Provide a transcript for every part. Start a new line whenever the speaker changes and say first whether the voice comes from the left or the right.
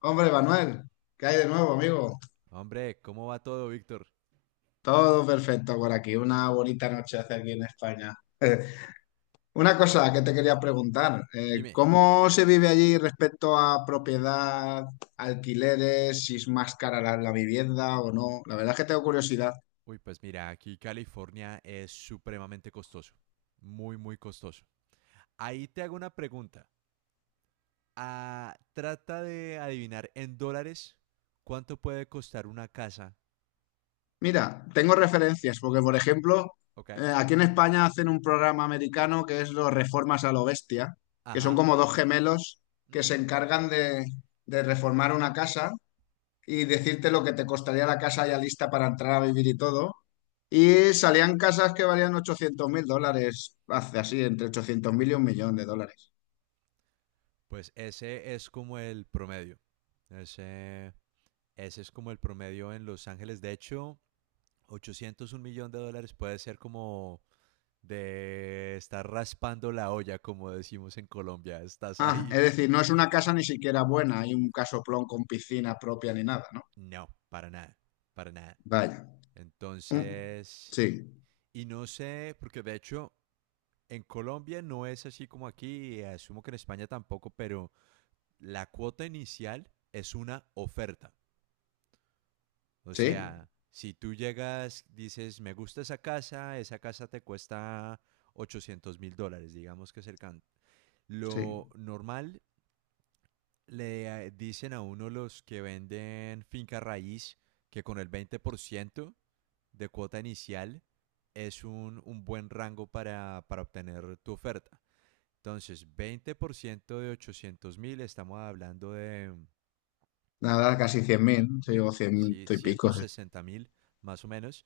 left: Hombre, Manuel, ¿qué hay de nuevo, amigo?
right: Hombre, ¿cómo va todo, Víctor?
left: Todo perfecto por aquí. Una bonita noche hace aquí en España. Una cosa que te quería preguntar,
right: Dime.
left: ¿cómo se vive allí respecto a propiedad, alquileres, si es más cara la vivienda o no? La verdad es que tengo curiosidad.
right: Uy, pues mira, aquí California es supremamente costoso. Muy, muy costoso. Ahí te hago una pregunta. Ah, trata de adivinar en dólares cuánto puede costar una casa.
left: Mira, tengo referencias, porque por ejemplo,
right: ¿Ok?
left: aquí en España hacen un programa americano que es los Reformas a lo Bestia, que son
right: Ajá.
left: como dos gemelos que se
right: Ujú.
left: encargan de reformar una casa y decirte lo que te costaría la casa ya lista para entrar a vivir y todo. Y salían casas que valían 800 mil dólares, hace así, entre 800 mil y un millón de dólares.
right: Pues ese es como el promedio. Ese, ese es como el promedio en Los Ángeles. De hecho, 800, un millón de dólares puede ser como de estar raspando la olla, como decimos en Colombia, estás
left: Ah,
right: ahí.
left: es decir, no es una casa ni siquiera buena, hay un casoplón con piscina propia ni nada, ¿no?
right: No, para nada, para nada.
left: Vaya. Mm,
right: Entonces,
left: Sí,
right: y no sé, porque de hecho en Colombia no es así como aquí, y asumo que en España tampoco, pero la cuota inicial es una oferta. O
left: sí,
right: sea, si tú llegas, dices, me gusta esa casa te cuesta 800.000 dólares, digamos que cercano. Lo
left: sí.
right: normal le dicen a uno los que venden finca raíz que con el 20% de cuota inicial es un buen rango para obtener tu oferta. Entonces, 20% de 800 mil, estamos hablando de,
left: Nada, casi 100 mil, sí,
right: de
left: o 100
right: sí,
left: y pico. Sí.
right: 160 mil más o menos.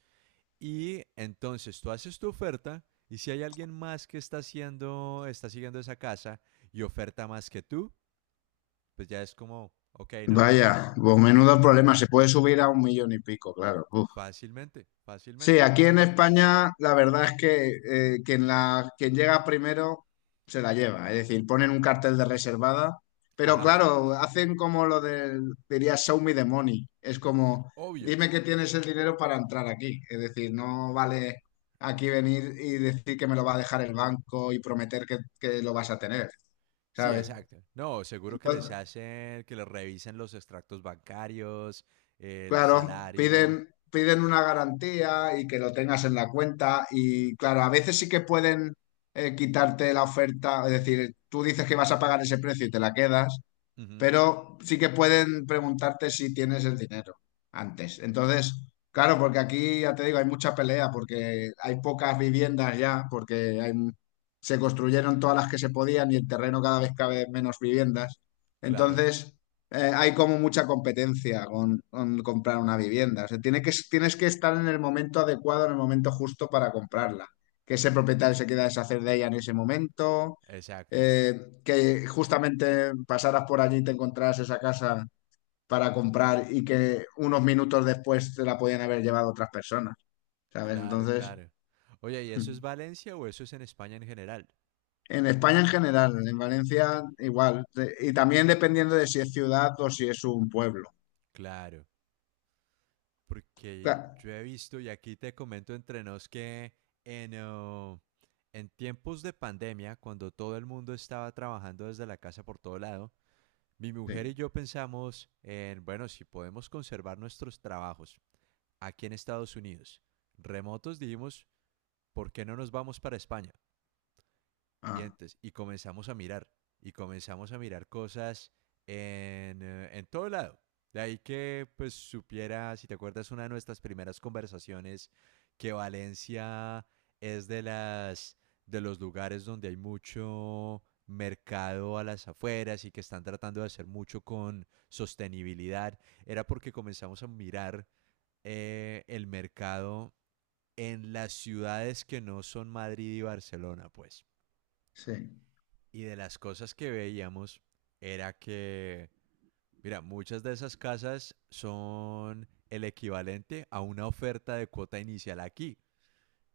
right: Y entonces tú haces tu oferta y si hay alguien más que está haciendo, está siguiendo esa casa y oferta más que tú, pues ya es como, ok, no.
left: Vaya, pues menudo problema, se puede subir a un millón y pico, claro. Uf.
right: Fácilmente,
left: Sí,
right: fácilmente.
left: aquí en España la verdad es que quien, quien llega primero se la lleva, es decir, ponen un cartel de reservada, pero
right: Ajá,
left: claro, hacen como lo del, diría, show me the money, es como,
right: obvio.
left: dime que tienes el dinero para entrar aquí, es decir, no vale aquí venir y decir que me lo va a dejar el banco y prometer que lo vas a tener,
right: Sí,
left: ¿sabes?
right: exacto. No, seguro que les hacen, que les revisen los extractos bancarios, el
left: Claro,
right: salario.
left: piden, piden una garantía y que lo tengas en la cuenta y claro, a veces sí que pueden quitarte la oferta, es decir, tú dices que vas a pagar ese precio y te la quedas,
right: Ujú,
left: pero sí que pueden preguntarte si tienes el dinero antes. Entonces, claro, porque aquí ya te digo, hay mucha pelea, porque hay pocas viviendas ya, se construyeron todas las que se podían y el terreno cada vez cabe menos viviendas.
right: claro,
left: Entonces, hay como mucha competencia con comprar una vivienda. O sea, tiene que, tienes que estar en el momento adecuado, en el momento justo para comprarla. Que ese propietario se quiera deshacer de ella en ese momento
right: exacto.
left: que justamente pasaras por allí y te encontraras esa casa para comprar y que unos minutos después te la podían haber llevado otras personas, ¿sabes?
right: Claro,
left: Entonces,
right: claro. Oye, ¿y eso es Valencia o eso es en España en general?
left: en España en general, en Valencia igual, y también dependiendo de si es ciudad o si es un pueblo.
right: Claro, porque
left: Cla-
right: yo he visto, y aquí te comento entre nos, que en, oh, en tiempos de pandemia, cuando todo el mundo estaba trabajando desde la casa por todo lado, mi mujer y
left: Sí,
right: yo pensamos en, bueno, si podemos conservar nuestros trabajos aquí en Estados Unidos, remotos, dijimos, ¿por qué no nos vamos para España? Y
left: ah,
right: entonces, y comenzamos a mirar, y comenzamos a mirar cosas en todo lado. De ahí que pues supiera, si te acuerdas, una de nuestras primeras conversaciones, que Valencia es de los lugares donde hay mucho mercado a las afueras y que están tratando de hacer mucho con sostenibilidad, era porque comenzamos a mirar el mercado en las ciudades que no son Madrid y Barcelona, pues.
left: sí,
right: Y de las cosas que veíamos era que, mira, muchas de esas casas son el equivalente a una oferta de cuota inicial aquí.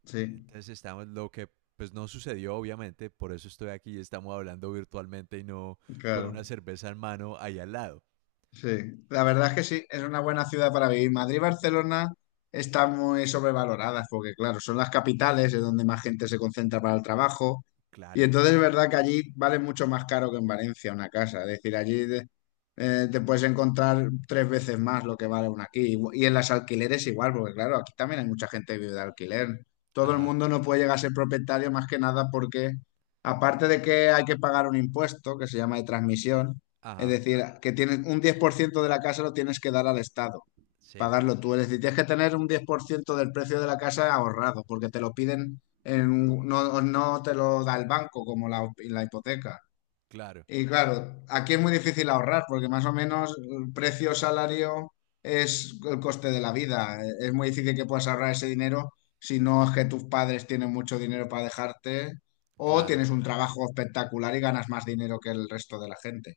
left: sí,
right: Entonces estamos, lo que pues no sucedió obviamente, por eso estoy aquí y estamos hablando virtualmente y no con una
left: claro.
right: cerveza en mano ahí al lado.
left: Sí, la verdad es que sí, es una buena ciudad para vivir. Madrid y Barcelona están muy sobrevaloradas porque, claro, son las capitales, es donde más gente se concentra para el trabajo. Y
right: Claro,
left: entonces es verdad que allí vale mucho más caro que en Valencia una casa. Es decir, te puedes encontrar tres veces más lo que vale una aquí. Y en las alquileres igual, porque, claro, aquí también hay mucha gente que vive de alquiler. Todo el
right: ajá,
left: mundo no puede llegar a ser propietario más que nada porque, aparte de que hay que pagar un impuesto que se llama de transmisión, es
right: ajá,
left: decir, que tienes un 10% de la casa lo tienes que dar al Estado,
right: sí,
left: pagarlo tú. Es decir, tienes que tener un 10% del precio de la casa ahorrado, porque te lo piden, no, no te lo da el banco como la hipoteca.
right: claro,
left: Y claro, aquí es muy difícil ahorrar, porque más o menos el precio salario es el coste de la vida. Es muy difícil que puedas ahorrar ese dinero si no es que tus padres tienen mucho dinero para dejarte o
right: claro.
left: tienes un trabajo espectacular y ganas más dinero que el resto de la gente.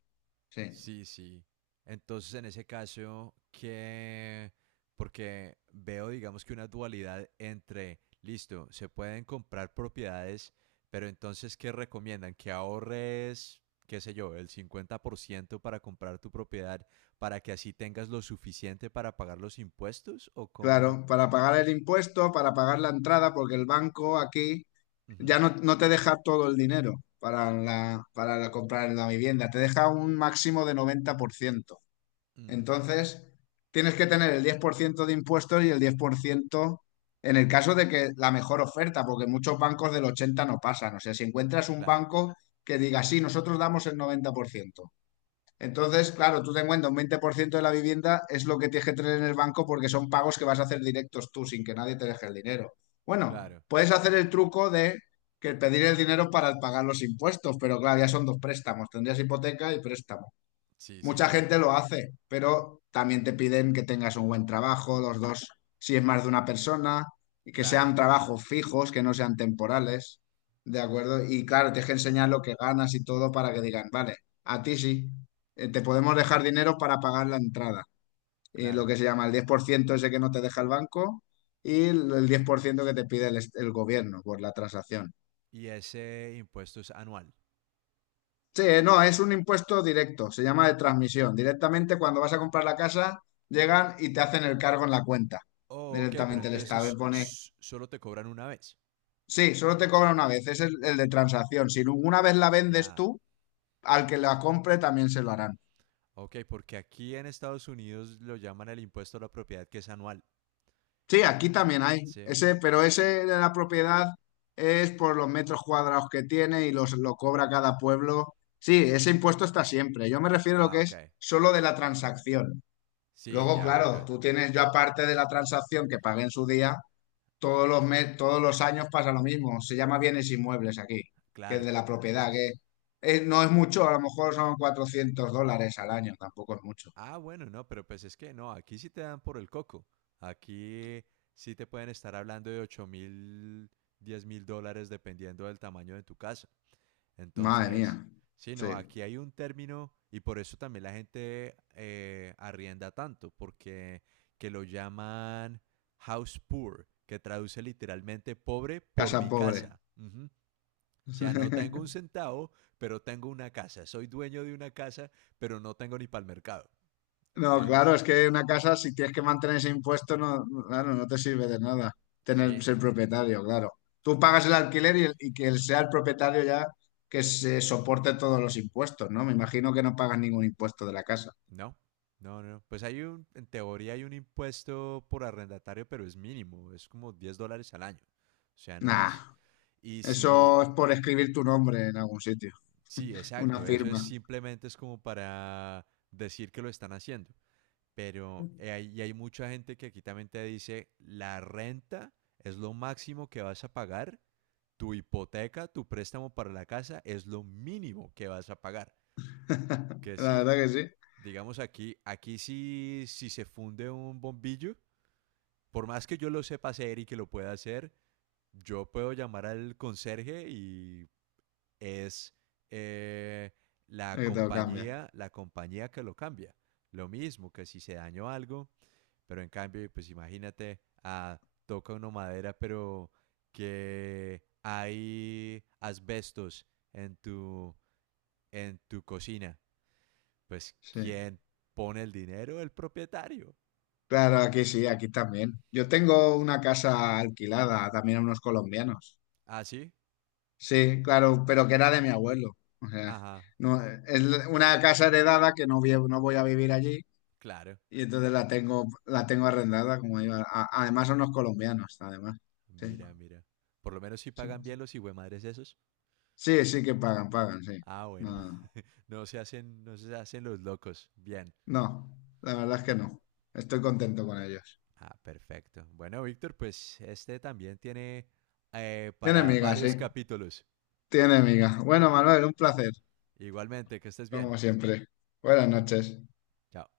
left: Sí.
right: Sí, sí. Entonces, en ese caso, que porque veo, digamos que una dualidad entre, listo, se pueden comprar propiedades, pero entonces, ¿qué recomiendan? Que ahorres, qué sé yo, el 50% para comprar tu propiedad, para que así tengas lo suficiente para pagar los impuestos, o cómo...
left: Claro, para pagar el impuesto, para pagar la entrada, porque el banco aquí
right: Ujú,
left: ya no, no te deja todo el dinero comprar la vivienda, te deja un máximo de 90%.
right: mm,
left: Entonces, tienes que tener el 10% de impuestos y el 10% en el caso de que la mejor oferta, porque muchos bancos del 80 no pasan. O sea, si encuentras un
right: claro,
left: banco que diga, sí, nosotros damos el 90%. Entonces, claro, tú te cuenta, un 20% de la vivienda es lo que tienes que tener en el banco porque son pagos que vas a hacer directos tú sin que nadie te deje el dinero. Bueno,
right: claro.
left: puedes hacer el truco de que pedir el dinero para pagar los impuestos, pero claro, ya son dos préstamos, tendrías hipoteca y préstamo.
right: Sí, sí,
left: Mucha
right: sí.
left: gente lo hace, pero también te piden que tengas un buen trabajo, los dos, si es más de una persona, y que
right: Claro,
left: sean trabajos fijos, que no sean temporales, ¿de acuerdo? Y claro, tienes que enseñar lo que ganas y todo para que digan, vale, a ti sí, te podemos dejar dinero para pagar la entrada, y lo
right: claro.
left: que se llama el 10% ese que no te deja el banco y el 10% que te pide el gobierno por la transacción.
right: Y ese impuesto es anual.
left: Sí, no, es un impuesto directo, se llama de transmisión. Directamente cuando vas a comprar la casa, llegan y te hacen el cargo en la cuenta.
right: Oh, ok, pero
left: Directamente el Estado y
right: entonces
left: pone,
right: solo te cobran una vez.
left: sí, solo te cobra una vez, es el de transacción. Si una vez la vendes
right: Ya.
left: tú, al que la compre también se lo harán.
right: Ok, porque aquí en Estados Unidos lo llaman el impuesto a la propiedad que es anual.
left: Sí, aquí también hay
right: ¿Sí?
left: ese, pero ese de la propiedad es por los metros cuadrados que tiene y los, lo cobra cada pueblo. Sí, ese impuesto está siempre. Yo me refiero a lo
right: Ah,
left: que es
right: ok.
left: solo de la transacción.
right: Sí,
left: Luego,
right: ya, ok.
left: claro, tú tienes, yo aparte de la transacción que pagué en su día, todos los mes, todos los años pasa lo mismo. Se llama bienes inmuebles aquí, que es
right: Claro.
left: de la propiedad,
right: Es
left: que no es mucho, a lo mejor son 400 dólares al año, tampoco es mucho.
right: Ah, bueno, no, pero pues es que no, aquí sí te dan por el coco. Aquí sí te pueden estar hablando de 8.000, 10.000 dólares dependiendo del tamaño de tu casa.
left: Madre
right: Entonces,
left: mía,
right: sí,
left: sí,
right: no, aquí hay un término y por eso también la gente arrienda tanto, porque que lo llaman house poor, que traduce literalmente pobre por
left: casa
right: mi
left: pobre.
right: casa. Ujú. O sea, no tengo un centavo, pero tengo una casa. Soy dueño de una casa, pero no tengo ni para el mercado.
left: No, claro,
right: Es,
left: es que una casa, si tienes que mantener ese impuesto, no, no, claro, no te sirve de nada tener
right: sí,
left: ser
right: no,
left: propietario, claro. Tú pagas
right: es,
left: el alquiler y, y que él sea el propietario ya que se soporte todos los impuestos, ¿no? Me imagino que no pagas ningún impuesto de la casa.
right: no. No, no, no. Pues hay en teoría hay un impuesto por arrendatario, pero es mínimo, es como 10 dólares al año. O sea, no es...
left: Nah,
right: Y si,
left: eso es por escribir tu nombre en algún sitio,
right: sí,
left: una
right: exacto, eso es
left: firma.
right: simplemente es como para decir que lo están haciendo. Pero hay, y hay mucha gente que aquí también te dice, la renta es lo máximo que vas a pagar, tu hipoteca, tu préstamo para la casa es lo mínimo que vas a pagar. Que
left: La
right: sí,
left: verdad que sí,
right: digamos aquí, aquí sí, si se funde un bombillo, por más que yo lo sepa hacer y que lo pueda hacer, yo puedo llamar al conserje y es eh, la
left: es que te lo cambia.
right: compañía, que lo cambia. Lo mismo que si se dañó algo, pero en cambio, pues imagínate, ah, toca una madera, pero que hay asbestos en tu, en tu cocina. Pues,
left: Sí.
right: ¿quién pone el dinero? El propietario.
left: Claro, aquí sí, aquí también. Yo tengo una casa alquilada también a unos colombianos.
right: ¿Ah, sí?
left: Sí, claro, pero que era de mi abuelo. O sea,
right: Ajá,
left: no, es una casa heredada que no, no voy a vivir allí
right: claro.
left: y entonces la tengo arrendada, como digo. Además son los colombianos, además. Sí,
right: Mira, mira. Por lo menos si
left: sí,
right: pagan bien los madres esos.
left: sí, sí que pagan, pagan, sí.
right: Ah, bueno.
left: No,
right: No se hacen, no se hacen los locos. Bien.
left: no, la verdad es que no. Estoy contento con ellos.
right: Ah, perfecto. Bueno, Víctor, pues este también tiene
left: Tiene
right: para
left: miga,
right: varios
left: sí,
right: capítulos.
left: tiene miga. Bueno, Manuel, un placer,
right: Igualmente, que estés bien.
left: como siempre. Buenas noches.
right: Chao.